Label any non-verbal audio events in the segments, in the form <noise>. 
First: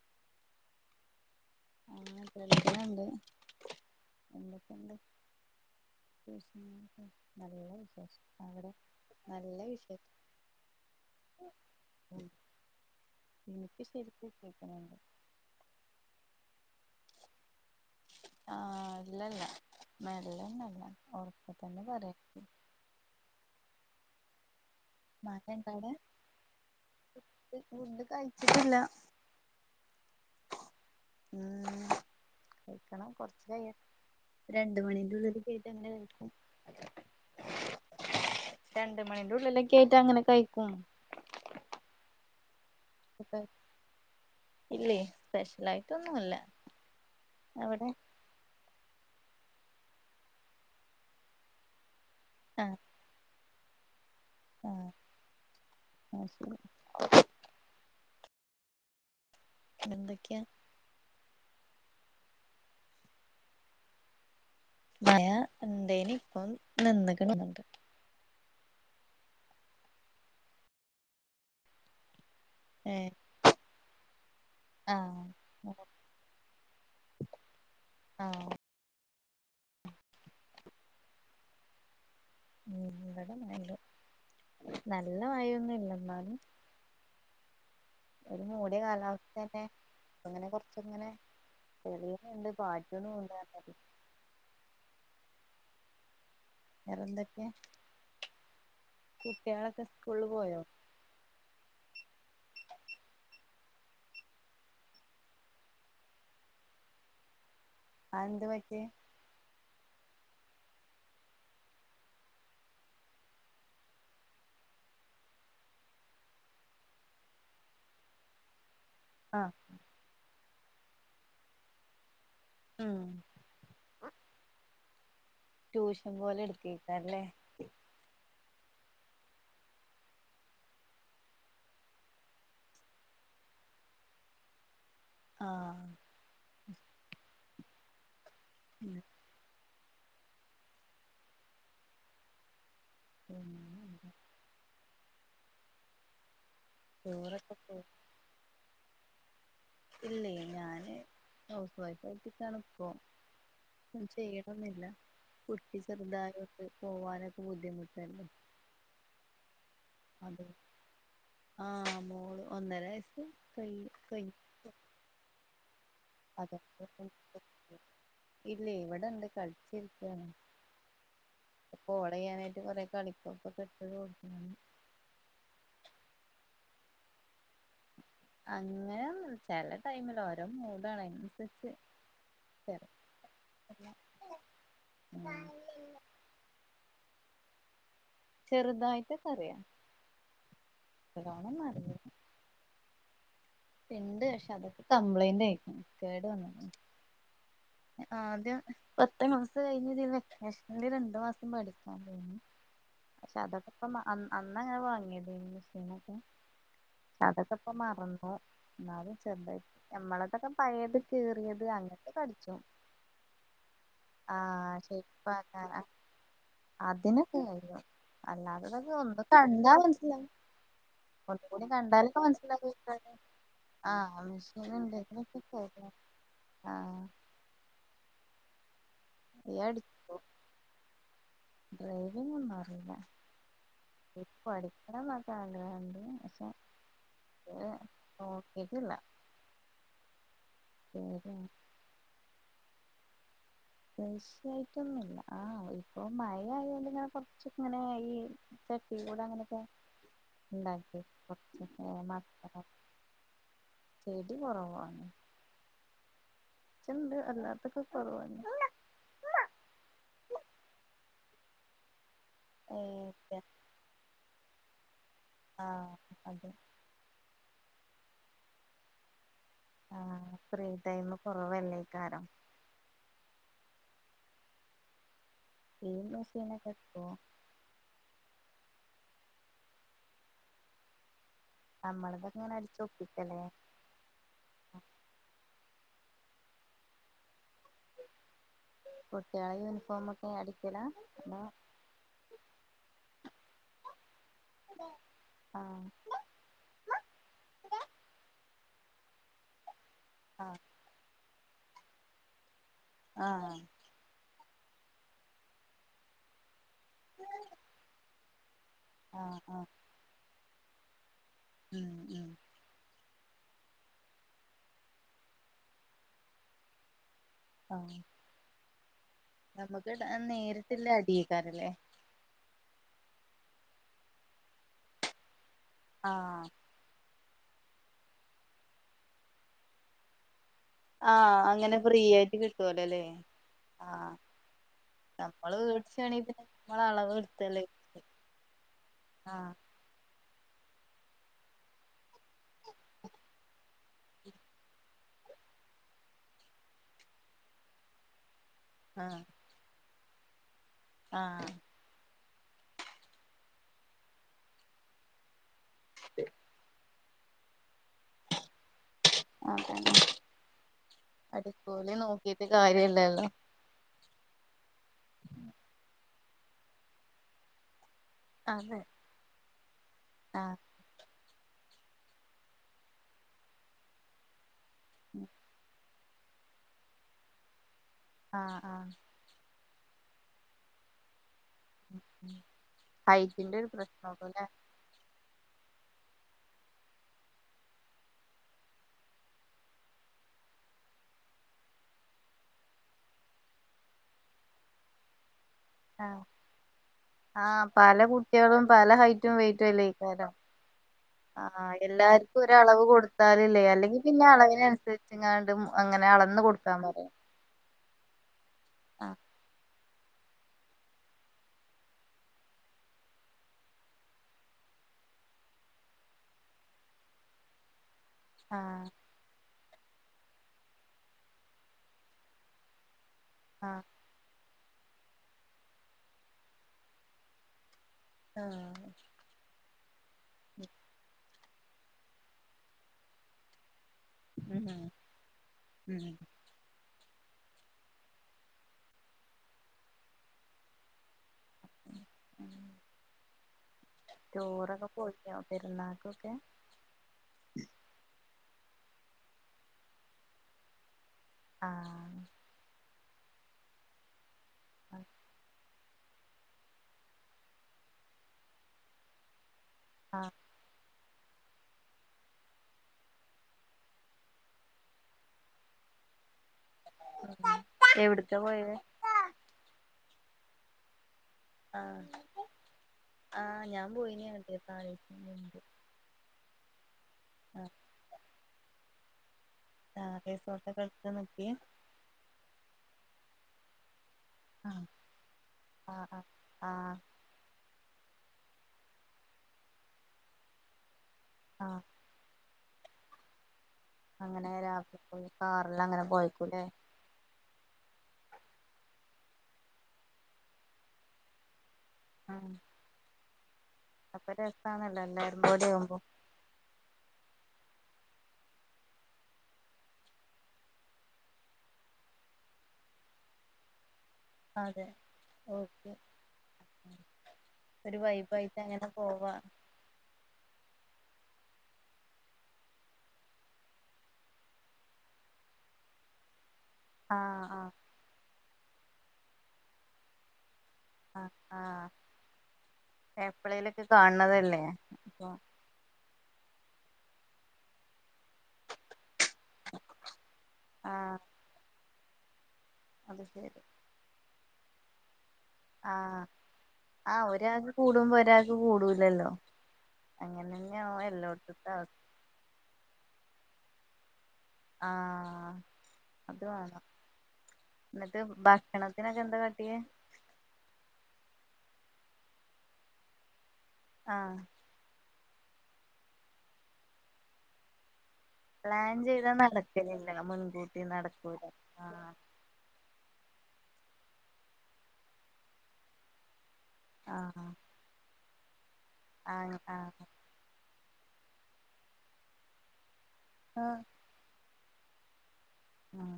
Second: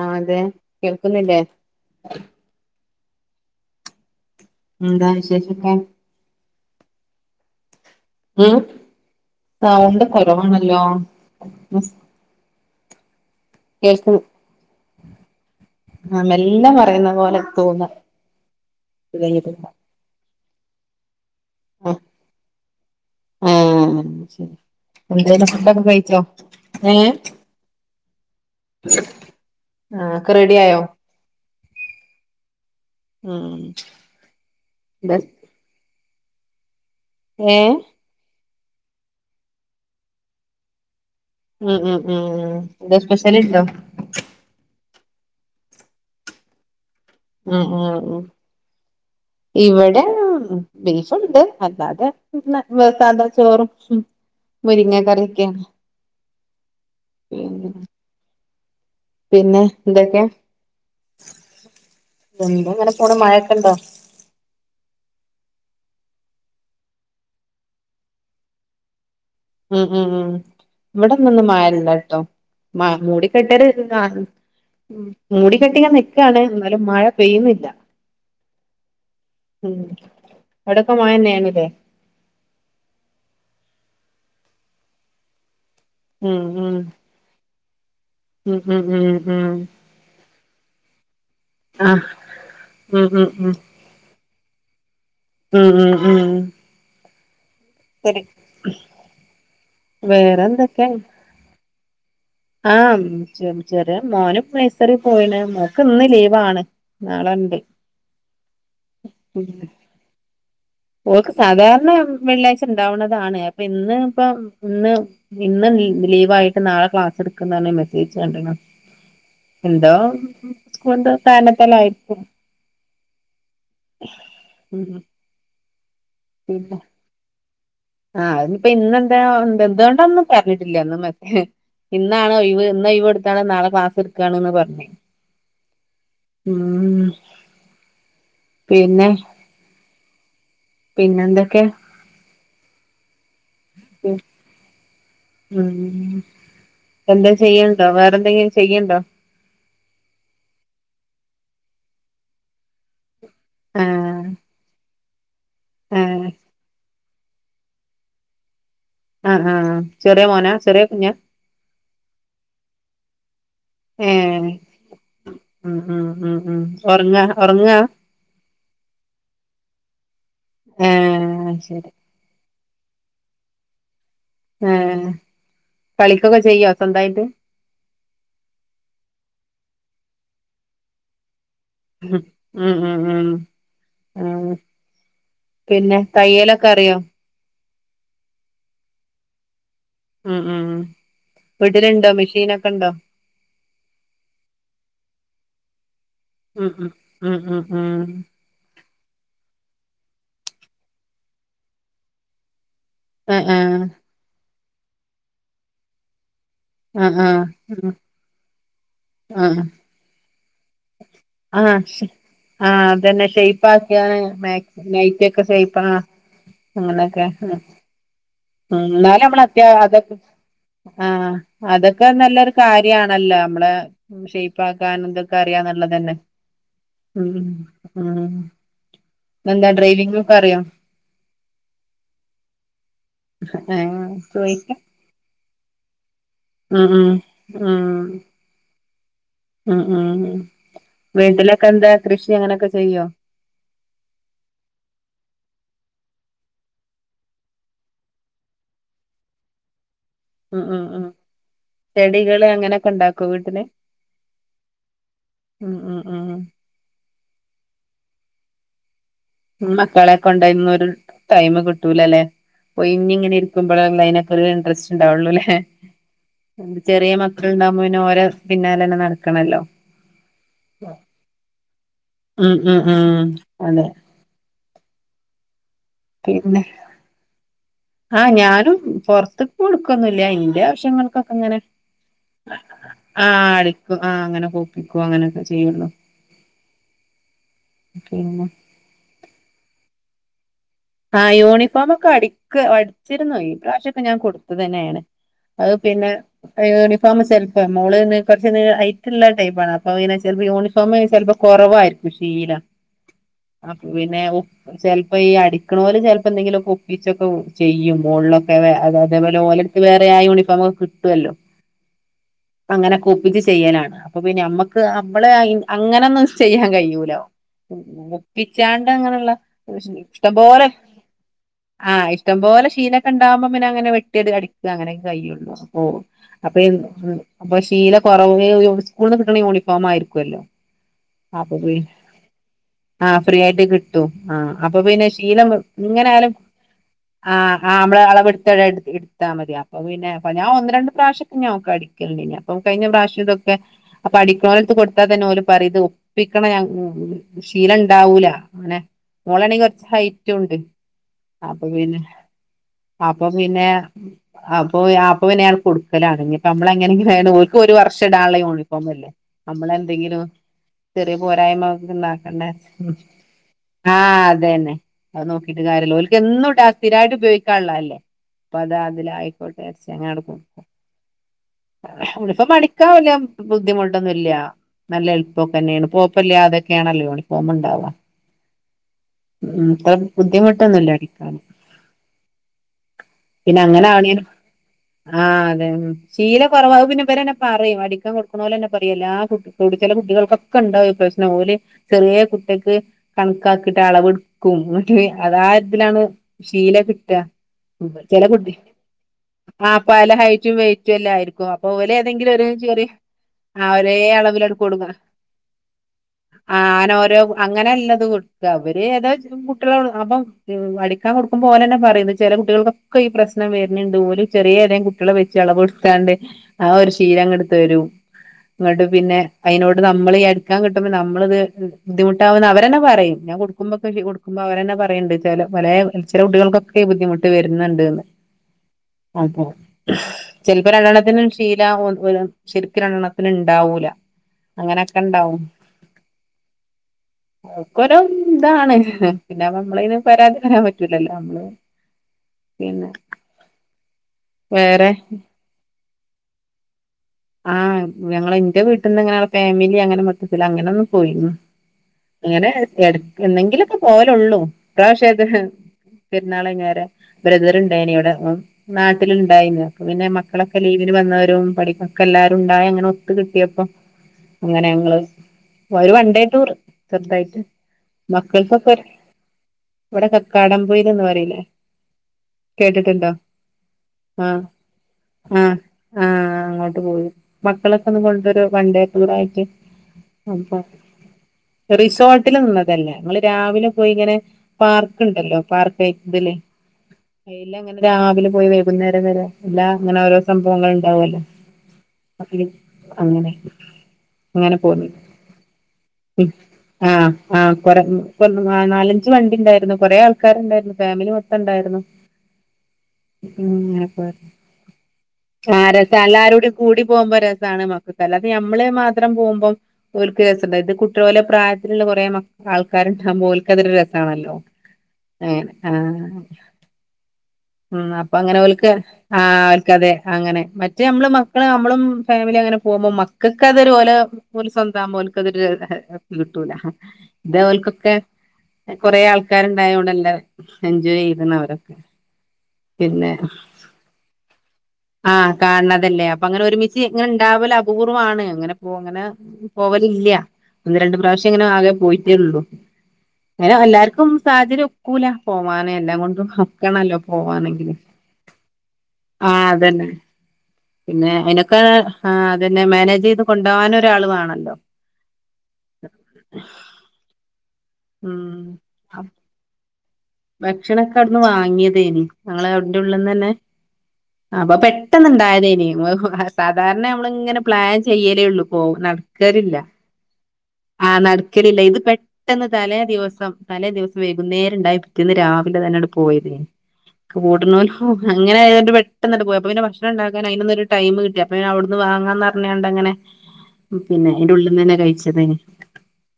ആഅതെ കേൾക്കുന്നില്ലേ ആ കേൾക്കാന്ന്ണ്ട് എന്താ വിശേഷോക്കെ ഉം അതെ ഉം സൗണ്ട് വിശേഷം കുറവാണല്ലോ എനിക്ക് കേൾക്കു ശരിക്ക്‌ കേക്കണണ്ട് <inaudible> എല്ലാം പറയുന്ന പോലെ തോന്ന ഇത് കഴിഞ്ഞിട്ട് ല്ലല്ല ഉറപ്പ തന്നെ പറയത്തി ആ ശെരി മ് എന്താടെ ഏഹ് ഫുഡ് കഴിച്ചിട്ടില്ല ആ ഒക്കെ റെഡി ആയോ ഉം കഴിക്കണം കൊറച്ച ഉം കയം രണ്ട് മണീന്റെ ഉള്ളിലെക്കെ ആയിട്ട് അങ്ങനെ കഴിക്കും ഏ രണ്ട് മണിന്റെ ഉള്ളിലൊക്കെ ആയിട്ട് അങ്ങനെ കഴിക്കും ഉം ഉം ഉം ഉം ന്താ സ്പഷ്യല്? സ്പെഷ്യൽ ആയിട്ടൊന്നുല്ല ആഹ് ആഹ് ഉ ഇവിടെ ബീഫുണ്ട് അല്ലാതെ ആഹ് ന്നാ സാധാ ചോറും ആഹ് മുരിങ്ങ കറിയൊക്കെയാണ് ശരി പിന്ന് പിന്നെ എന്തൊക്കെയാ? ന്ത ഇങ്ങനെ പോണ മഴൊക്കെണ്ടോ? മയാ ഉണ്ടേനി ഇപ്പൊ നിന്ന്ക്കണ് ഉം ഉം ഉം ഇവിടന്നൊന്നും ന്ന്‌ മയല്ലട്ടോ മ ഏഹ് മൂടിക്കെട്ടരു ഇത് കാണുന്നു ഉം ആഹ് മൂടി കെട്ടിങ്ങനെ നിക്കാണ് എന്നാലും മഴ പെയ്യുന്നില്ല ആഹ് ഉം അവിടക്കെ മയന്നെയാന്ന്‌ ല്ലേ ഉടെ മഴ ഉണ്ട് നല്ല മഴൊന്നുംല.. ഉം ഉം ഒരു ഉം മൂടിയ ഉം ഉം കാലാവസ്ഥ ഉം ന്നെ. പ്പങ്ങനെ കൊറച്ചങ്ങനെ ആഹ് ചെളിയന ഉണ്ട് ഉം ഉം പാറ്റണുംണ്ട് ഉം <unintelligible> ഉം ഉം ഉം വേറെന്തൊക്കെ കുട്ട്യാളൊക്കെ സ്കൂളില് പോയോ എടിവേറേന്തെക്കെ ആം ചെ ചെറിയെ മോൻ പ്പൊ നൈസറി പോയിണ്. മോക്ക് ഇന്ന് ലീവാണ് നാളണ്ട് ആ എന്ത്, പറ്റി ഓൾക് സാധാരണ വെള്ളിയാഴ്ച ണ്ടാവ്ണതാണ്. അപ്പൊ ഇന്ന് പ്പംന്ന്. ഇന്ന് ലീ ലീവായിട്ട് നാളെ. ക്ലാസ് ടുക്കുന്നാണ് മെസേജ് കണ്ട ആഹ് എന്തോമ്മ് സ്കൂളിന്റെ. കാരണതലായിരിക്കും ഉം ഹ്ഹ് ട്യൂഷൻ പോലെ എടുകേകാരല്ലേ നിപ്പ ഇന്നെന്താ. <unintelligible> <unintelligible> എന്തുണ്ട. ഒന്നും പറഞ്ഞിട്ടില്ല ന്ന്. മറ്റേ <unintelligible> ഇന്നാണോ ഒയിവ് ഇന്ന് ഒയിവോട്ത നാളെ ക്ലാസ് എടുക്കാണ്ന്ന് പറഞ്ഞ് ആഹ് മ്മ് ഹ് ഉം പിന്നെ. ഹേ പിന്നെ എന്താക്കെ പിന്നെ മ്മ്മ്മ് എന്താ ടൂറൊക്കെ പോയി ചെയ്യണ്ടോ വേറെന്തെങ്കി ചെയ്യണ്ടോ ഇല്ലേ. ഞാന് ഹൗസ് വൈഫ്ആയിട്ടിക്കണപ്പോ മ് ആഹ് ചെയ്യണംന്നില്ല കുഷി ആഹ് ചെറുതായ ഒക്കെ പോവാനൊക്കെ ബുദ്ധിമുട്ടല്ലോ <unintelligible> ആഹ് ആഹ് ചെറിയ മോനാ ചെറിയ കുഞ്ഞ ആ മോൾഒന്നര വയസ് കൈയിണ് കൈഞ്ഞു. ഉഉ ഒറങ്ങ ഒറങ്ങ ഇല്ലേ ഇവിടെണ്ട് കളിച്ചിരിക്കാണ് ഏഹ് ശരി ഓള് യ്യാനായിട്ട് കൊറെേകളിപട്ടങ്ങ എടുത്തു കൊടിത്തെകുവാ ആ ഏ കളിക്കൊക്കെ ചെയ്യോ സ്വന്തായിട്ട് അങ്ങെനെ ന്നു ചേലെ ടൈമില് ഓരോ മൂടാണ് ഉം ഉം ഉം തെരക്കല്ല ഉ ഉം പിന്നെ തയ്യലൊക്കെ അറിയോ ചെറുതായിട്ടൊക്കറിയാ ഉം ഉം ഉ വീട്ടിലുണ്ടോ മെഷീനൊക്കെ ഉണ്ടോ പിണ്ട്ഷേ അതൊക്കെ. കംപ്ലൈന്റെയി കേട് വന്ന്. ഉം ഉം ഉം ഉം ഉം ആദ്യം പത്ത് മാസം ഏയ്ഞ്ഞ് വെക്കേഷൽ. രണ്ടു മാസം പഠിക്കാൻ പോയിന്ന് പഷേ ആഹ് അതക്കെ ആഹ് ഇപ്പൊ മ അന്ന് ആ ന്നങ്ങനെ. വാങ്ങിയത്. മെഷീനൊക്കെ ആഹ് ആഹ് അതൊക്കെ പ്പം ഉം മറന്നു ന്നാലും. ചെറുതായി നമ്മളതൊക്കം ആ, ആ, അതന്നെ ശൈപക്യ ആ മേ. മൈറ്റി കൊ ഷെയ്. പ്പാ അതിനൊകെ കൈയ്യും അല്ലാതെ ഒന്ന് കണ്ടാ മനസിലാ ആ, ഹ, അതൊക്കെ നല്ലൊരു മനസ്സിലാവെയ്ക്കാരം കാര്യണല്ലോ നമ്മളെ ആ മെഷീൻ ശൈപ്പാക്കാന്റെക്കെ. ഉണ്ടെങ്കിലൊക്കെ ശരിയാവും അറിയാന്നുള്ളതന്നെ ആ ഉം. പ എന്താ. ഡ്രൈവിങ്‌. ഒക്കെ അറിയോ ഡ്രൈവിങ്. ഒന്നും അറീല. ഏഹ് ചോയിക്ക ഇപ്പടിക്കണം ആ ഉം ഉം ഉം...... നോക്കിട്ടില്ല ഉം ഉം ഉം..... പേടിയാണ് വീട്ടിലൊക്കെ എന്താ കൃഷി അങ്ങനെയൊക്കെ ചെയ്യോ കൃഷിയായിട്ടൊന്നുല്ല ആ ഇപ്പൊ മയ ആയോണ്ട് ഇങ്ങനെ കൊറച്ച ഇങ്ങനെ ഈ ചട്ടി കൂടെ അങ്ങനെയൊക്കെ. ഉം ഉം ഉണ്ടാക്കി ഉം കൊറച്ച് ചെടികൾ മത്തന അങ്ങനൊക്കെ ഉണ്ടാക്കോ വീട്ടിൽ. ചെടി കുറവാണ്. ഉം ഉ ഉം. ടിണ്ട് അല്ലാത്തൊക്കെ കൊറവാണ്. മക്കളെ കൊണ്ടയ്നൊരു ടൈം കിട്ടൂലല്ലേ ഒയ്ഞ് ഇങ്ങനെ ഏഹ് ഇരിക്കുമ്പോഴള്ള ല്ലയ്നക് ഇൻട്രസ്റ്റ് ഉണ്ടാവുള്ളു ല്ലെ ആഹ് അതെ ചെറിയ മക്കൾ ഉണ്ടാവുമ്പോരെ പിന്നാലന്നെ നട ക്കണല്ലോ ആഹ് ഫ്രീ ടൈം കുറവല്ലേക്കാരം ഉം ഉം ഉം അതെ. മെഷീനടിക്കോ? ആ ഞാനും പുറത്ത് കൊടുക്കൊന്നില്ല ന്റെ ആവശ്യങ്ങൾക്കൊ അങ്ങനെ നമ്മളതൊക്കെ ഇങ്ങനെ ആ അടിച്ചൊപ്പിക്കലേ അടിക്കും ആ അങ്ങനെ കോപ്പിക്കും അങ്ങനക്കെ. ചെയ്യൊള്ളു പിന്നെ. കുട്ടിയാളെ യൂണിഫോമക്കെ അടിക്കോ. ആ യൂണിഫോമക്കെ അടിക്ക് അടിച്ചിരുന്നു ഈ പ്രാവശ്യൊക്കെ ഞാൻ കൊടു ത്ത അതോ തന്നെണ് അത് ആഹ് പിന്നെ യൂണിഫോം ചെല്പെ മോൾ കുറച്ച് നീ ഹൈ റ്റുള്ള ടൈപ്പാണ് അപ്പൊ പിന്നെ ചെൽപ്പോ ആഹ് യൂണിഫോം ചിലപ്പോ കുറവായിരിക്കും ശീല. ആഹ് പിന്നെ ചിലപ്പോ ഈ അടിക്ക്ണോൽ ചെൽപ്പോ എന്തെങ്കിലുക്ക ഒപ്പി ചോക്കെ ചെയ്യും മോള്ലൊക്കെ അ അതേപോലെ ആഹ് ആഹ് ഓലെടുത്ത് വേറെ ആ യൂണിഫോമക്കെ കിട്ട് ല്ലോ ഉം ഉം അങ്ങനെ. കുപ്പിച്ച് ചെയ്യാലാണ് അപ്പൊ പിന്നെ നമ്മക്ക് നമ്മളെ അങ്ങനൊന്നും ചെയ്യാൻ കഴിയൂലോ. ആഹ് വെപ്പിച്ചാണ്ട് അങ്ങനെള്ള. നമുക്ക് ഇഷ്ടംപോലെ നേരിട്ടില്ല അടിയേക്കാരല്ലേ ആ ഇഷ്ടംപോലെ ശീല ണ്ടാവുമ്പ പിന്നെ അങ്ങനെ വെട്ടിയടിക്ക അങ്ങനെൊക്കെ കയ്യുള്ളു ഓ ആഹ് അപ്പൊ. അപ്പൊ ശീല കുറവ് സ്കൂൾന്ന് കിട്ടണ യൂണിഫോം ആയിരിക്കുവല്ലോ. ആഹ് അപ്പൊ അങ്ങനെ ഫ്രീ ആയിട്ട് കിട്ടുവല്ലോല്ലേ ആ ഫ്രീ ആയിട്ട് കിട്ടു ആഹ് ആ അപ്പൊ പിന്നെ. നമ്മള് മേടിച്ചാണെ എങ്ങനയാലും പിന്നെ നമ്മള അളവ് ആ എടുത്തല്ലേ ഞമ്മളെ പ്പെട്താണേൽ ഇട്ത ആഹ് മതി അപ്പൊ പിന്നെ. എ ഞാൻ ഒന്ന് രണ്ട് പ്രാവശ്യൊക്കെ ഞാനൊക്കെ അടിക്കല്ണ്ടേനി അപ്പൊ കഴിഞ്ഞ പ്രാവശ്യ ഇതൊക്കെ അപ്പൊ അടിക്കണോലെട്ത്ത് കൊടുത്ത. അപ്പ പിന്നെ ഓൽ പറിം ഒപ്പിക്കണ ശീലം ഉണ്ടാവൂല. അങ്ങനെ ആഹ് മോളണങ്കി കൊറച്ച് ഹൈറ്റുണ്ട് ആഹ് അപ്പൊ പിന്നെ. അപ്പൊ പിന്നെ അപ്പൊ അപ്പൊ പിന്നെ ഞാൻ കൊടുക്കലാണ് നിപ്പോ നമ്മളങ്ങനെങ്കിലും. തായാലും ഓൽക്ക് ഒരു വർഷം ഇടനുള്ള യൂണി ഫോമല്ലേ അതന്നെ നമ്മളെന്തെങ്കിലും ചെറിയ പോരായ്മക്കെ അടിക്കൂലി നോക്കീട്ട് ഇണ്ടാക്കണ്ടേ. കാര്യല്ലല്ലോ ആ അതന്നെ. അത് നോക്കിട്ട് കാര്യല്ല്യ ഒൽക്ക് എന്നും ഇട സ്ഥിരായിട്ട് ഉപയോഗിക്കാനിള്ളല്ലേ അപ്പ അത അതെ ആതിലായിക്കോട്ടെച്ച്. ചങ്ങട്ക്കും. ആഹ് യൂണിഫോം അടിക്കാൻ വെല്യ ബുദ്ധിമുട്ടൊന്നൂല്യ നല്ല എള്പ്പൊക്കെന്നെണ് പൊ. പൊല്യതക്കെണല്ല യൂണിഫോം ണ്ടാവാ. ആഹ് ആഹ്. ത്ര ബുദ്ധിമുട്ടൊന്നുല്യ അടിക്കാന് കൈത്തിന്റെ പിന്നെ ഒരു അങ്ങനെ ആവണേന് പ്രശ്നെള്ളുലെ. ആഹ് അതെ ശീല കുറവാ അത് പിന്നെ ഇവരെന്നെ പറയും അടിക്കാൻ കൊടുക്കുന്നോലെന്നേ പറിം എല്ലാ കുടിച്ചില. ട്ടികൾക്കൊക്കെ ഉണ്ടാവു പ്രശ്നം ഓല് ചെറിയ കുട്ടിക്ക് കണക്കാക്കിട്ട അളവ് ഇട് ക്കും ട്ട് അതായത്. തിലാണ് ആഹ് ഷീല കിട്ട ആഹ് പല ചെല കുട്ടി കുട്ടികളും പല ഹൈറ്റും വെയിറ്റും ആഹ് പല അല്ലേക്കാരം ഹയ്റ്റും വെയ് വയ്റ്റല്ലായിരിക്കും അപ്പൊ ആഹ് ഓല് എല്ലാർക്കും ഏതെങ്കിലൊരു ഒരളവ് ചെറിയ കൊടുത്താലില്ലേ ആ ഒരേ അല്ലെങ്കി പിന്നെ അളവിലെട്ക്കൊള്ളു. അളവിനനുസരിച്ച്ങ്ങാണ്ട് അങ്ങനെ അളന്ന് ആഹ് കൊടുക്കാൻ പറയും അനൊരു അങ്ങനല്ലത് കൊടുക്ക ഇവര് ഏതാ ആഹ് ക്കിള്ളോര് അപ്പം പി അടിക്കാ കൊടുക്കുമ്പോ ഓലന്നെ പറിം ഇത് ചെലകുട്ടികൾക്കൊക്കെ ഈ പ്രശണം വര്ന്ണ്ട് ഓൽ ചെറീ യെതെങ്കിലും കുട്ടിയ്യാളെ വെച്ച് അളവെട്ത്താണ്ട് ആ ഒരു ശീലങ്ങട്ട് തരും ഇന്നട്ട് ആഹ് പിന്നെ. അയിനോട് നമ്മള് അടിക്കാൻ കിട്ടുമ്പോ നമ്മളിത് ബുദ്ധിമുട്ടാവുന്ന് അവരന്നെ പറയും ഞാൻ ആഹ് കൊടക്കുമ്പോക്കെ കൊട്ക്ക് മ് മ്പവരന്നെ പറയ്ണ്ട് ചെല പലേ ചെല കുട്ടികൾക്കൊക്കെ ഈ ബുദ്ധിമുട്ട് വെര്ന്ന് ണ്ട്ന്ന് ആഹ് ചെൽപ്പോ രണ്ടെണ്ണത്തിനും ശീലാവൊ <unintelligible> ശെരിക്ക് രണ്ടെണ്ണത്തിന് ണ്ടാവൂല ഉം അങ്ങനെക്കെ ഇണ്ടാവും ഉം അക്കൊരം ഇതാണ് പിന്നെ നമ്മളിന് പരാതി പറയാൻ പറ്റൂലല്ലോ നമ്മള് പിന്നെ റ്റൂറൊക്കെ വേറെ പോയിനോ പെരുന്നാക്കൊക്കെ ആഹ് ഞങ്ങള് ന്റെ വീട്ട്ന്ന് ങ്ങനെയുള്ള ഫാമിലി അങ്ങനെ മൊത്തത്തില് അങ്ങനൊന്നും പോയിന്നു അങ്ങനെ എടക്ക് എന്നെങ്കിലൊക്കെ പോവലൊള്ളൂ ഇപ്രാവശ്യ അത് പെരുന്നാൾങ്ങരെ ബ്രദർണ്ടായിനിവ്ടെ ഓൻ നാട്ടില്ണ്ടായിന്ന് പ്പൊ പിന്നെ മക്കളൊക്കെ ലീവിന് വന്നവരും പഠിക്ക ക്കെല്ലാരും ഉണ്ടായി അങ്ങനെ ഒത്ത് കിട്ടിയപ്പോ അങ്ങനെ ഞങ്ങള് ഒരു വൺണ്ടേ ടൂർ ചെറുതായിട്ട് എവിടക്കാ പോയത് മക്കൾക്കൊക്കെ ഇവിടെ കക്കാടംപൊയിലന്ന് പറയില്ലേ ആഹ് കേട്ടിട്ടുണ്ടോ ആഹ് ഞാൻ പോയിനി ആഹ് അങ്ങട്ട് നാലീസം ആഹ് ആഹ് മുമ്പ് ആഹ് അങ്ങോട്ട് ഉം മക്കളൊക്കെ ഒന്ന് കൊണ്ടരോ വൺ ഡേ റ്റൂറായിറ്റ് ആഹ് അപ്പൊ റിസോർട്ടൊക്കെ എടുത്ത് നിക്കേ റിസോർട്ടില് നിന്നതല്ല ങ്ങള് രാവിലെ പോയി ഇങ്ങനെ ആഹ് പാർക്ക് ഇണ്ടല്ലോ പാർക്ക് ആഹ് <unintelligible> ആഹ് തില് ആഹ് അയിലങ്ങനെ രാവിലെ പോയി വൈകുന്നേരം വരെ എല്ല ങ്ങനെ ഓരോ സംഭവങ്ങള്ണ്ടാവൊല്ലോ ആഹ് <unintelligible> അങ്ങനെ അങ്ങനെ രാവിലെ പോയി കാറിലങ്ങനെ ഉം പോയേക്കും ലേ ആഹ് ആഹ് <unintelligible> നാലഞ്ച് വണ്ടി ണ്ടായിരുന്നു കൊറേ ആൾക്കാരുണ്ടായിരുന്നു ഫാമിലി മൊത്തം ണ്ടായിരുന്നു ആഹ് ഇങ്ങനെ പറിം അപ്പൊ രസാണല്ലോ എല്ലാരും കൂടി ആവുമ്പോ ആരെര്ത്താ എല്ലാരൂടിം കൂടി പോവുമ്പോ രസാണ് മക്കക്കെല്ലാം ഇത്‌ യമ്മള് മാത്രം പോവ്മ്പം ഓൽക്ക് രസണ്ടാ ഇത് കുട്ടിയോലെ പ്രാ തില് ള്ളെ കൊറേ മക്ക് ആൾക്കാരുണ്ടാവുമ്പോ ഓല്ക്ക അതൊരു ര ആണല്ലോ അതെ അങ്ങനെ ഓക്കെ അങ്ങനങ്ങനങ്ങനെ ഉം ഒരു അപ്പ വൈബായിട്ട് അങ്ങനോൽക്ക് അങ്ങനെ പോവാ ആഹ് ഓൽക്കതെ അങ്ങനെ മറ്റേ നമ്മള് മ മ്മാ നമ്മളും ഫാമിലി അങ്ങനെ പോകും മക്കൾക്ക് അതൊരു ഓലോ ഒരു സ്വന്തമാവുമ്പോ ഓലക്ക് അതൊരു ഇത് കിട്ടൂല ആഹ് ആഹ് ഇതേപോൽക്കൊക്കെ കൊറേ ആൾക്കാര്ണ്ടായോണ്ട് അല്ലേ എൻജോയ് ആഹ് ചെയ്ക്കണ് അവരൊക്കെ ആഹ് പിന്നെ എപ്പളേലൊക്കെ കാണണതല്ലേ അപ്പൊ ആഹ് കാൺണതല്ലേ അപ്പൊ അപ്പ അങ്ങനെ ഒരുമിച്ച് ഇങ്ങനെ ഇണ്ടാവല് അപൂർവാണ് അങ്ങനെ പോ ങ്ങനെ പോവലില്ല ഒന്ന് രണ്ട് ആഹ് പ്രാവശ്യേ ഇങ്ങനെ ആകെ പോയിട്ടേള്ളൂ അത് ശരി അങ്ങനെ എല്ലാര്ക്കും സാഹചര്യം ഒക്കൂല പോവാണേ എല്ലാം ആഹ് കൊണ്ടും നൊക്കണല്ലോ ആഹ് ഒരാൾക്ക് പോവാനെങ്കില് കൂടുമ്പോ ആഹ് അതന്നെ അങ്ങനെ പിന്നെ അയിനൊക്കെ ആ അതന്നെ മാനേജ് ചെയ്ത് കൊണ്ടോവാൻ ഒരാൾ വേണ ആഹ് അത് വേണം എന്നട്ട് ഉം ബാക്കിയെണ്ണത്തിന്ക്കെ എന്താകാട്ടിയെ ഭക്ഷണൊക്കെ അവിടുന്ന് വാങ്ങിയതേനു ഞങ്ങളെ അതിന്റെ ഉള്ളിൽന്ന് തന്നെ ആഹ് അപ്പൊ പെട്ടെന്ന ഇണ്ടായതനി സാധാരണ അമ്മകളിങ്ങനെ പ്ലാൻ ചെയ്യ തെയുള്ളപ്പോ പ്ലാൻ ചെയ്താ നടക്കലില്ല നടക്കലില്ല മുൻകൂട്ടി ആഹ് നടക്കൂല നടക്കലില്ല ഇത് ആഹ് പെട്ടെന്ന് തലേ ദിവസം തലേ ദിവസം വൈകുന്നേരം ഇണ്ടായി പിറ്റേന്ന് രാവിലെ തന്നെ ആണ്ട് പോയതേനി ആഹ് കൂട്ണോൽക്ക് കൂടാ അങ്ങനെയായതോണ്ട് പെട്ടെന്നട്ട പോയി അപ്പോ പിന്നെ ഭഷണം ആഹ് ഉണ്ടാക്കാനയിനൊന്ന് ഒരു ടൈം കിട്ടിയ അപ്പഴെ അവിടുന്ന് വാങ്ങാന്ന് പറഞ്ഞാണ്ട് അങ്ങനെ ആഹ് പിന്നെ അയിൻ്റുള്ളിന്ന് തന്നെ കഴിച്ചത് ആഹ്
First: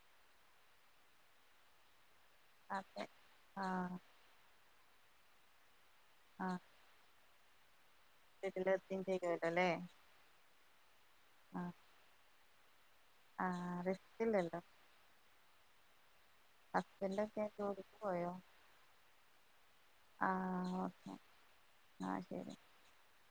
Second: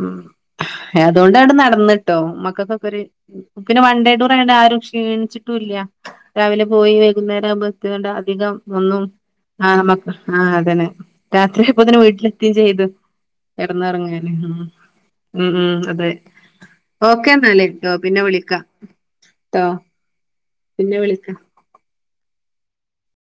ഉം അതുകൊണ്ട അത് നടന്നിട്ടോ അതെ <unintelligible> പിന്നെ വൺ ആഹ് ഡേ ടൂർ ആയോണ്ട് ആരും ക്ഷീണിച്ചിട്ടും ഇല്ല്യ ആഹ് രാവിലെ പോയി വൈ ന്നേരാമ്പത്ത്ങ്ങണ്ട് അധികം വീട്ടില് എത്തും ഒന്നും ചെയ്യോലോല്ലേ ആഹ മ്മക്ക് ആഹ അതന്നെ ആഹ് രാത്രിഅയ്യപ്പൊത്തന്നെ വീട്ടിലെത്തിയും ചെയ്തു ആഹ് കിടന്നൊർങ്ങാന റിസ്കില്ലല്ലോ ഉ ഉം അച്ഛന്റെ നല്ലട്ടോ പിന്നെ വിളിക്കാ ട്ടോ ആഹ് പിന്നെ ഓക്കെ വിളിക്ക <inaudible>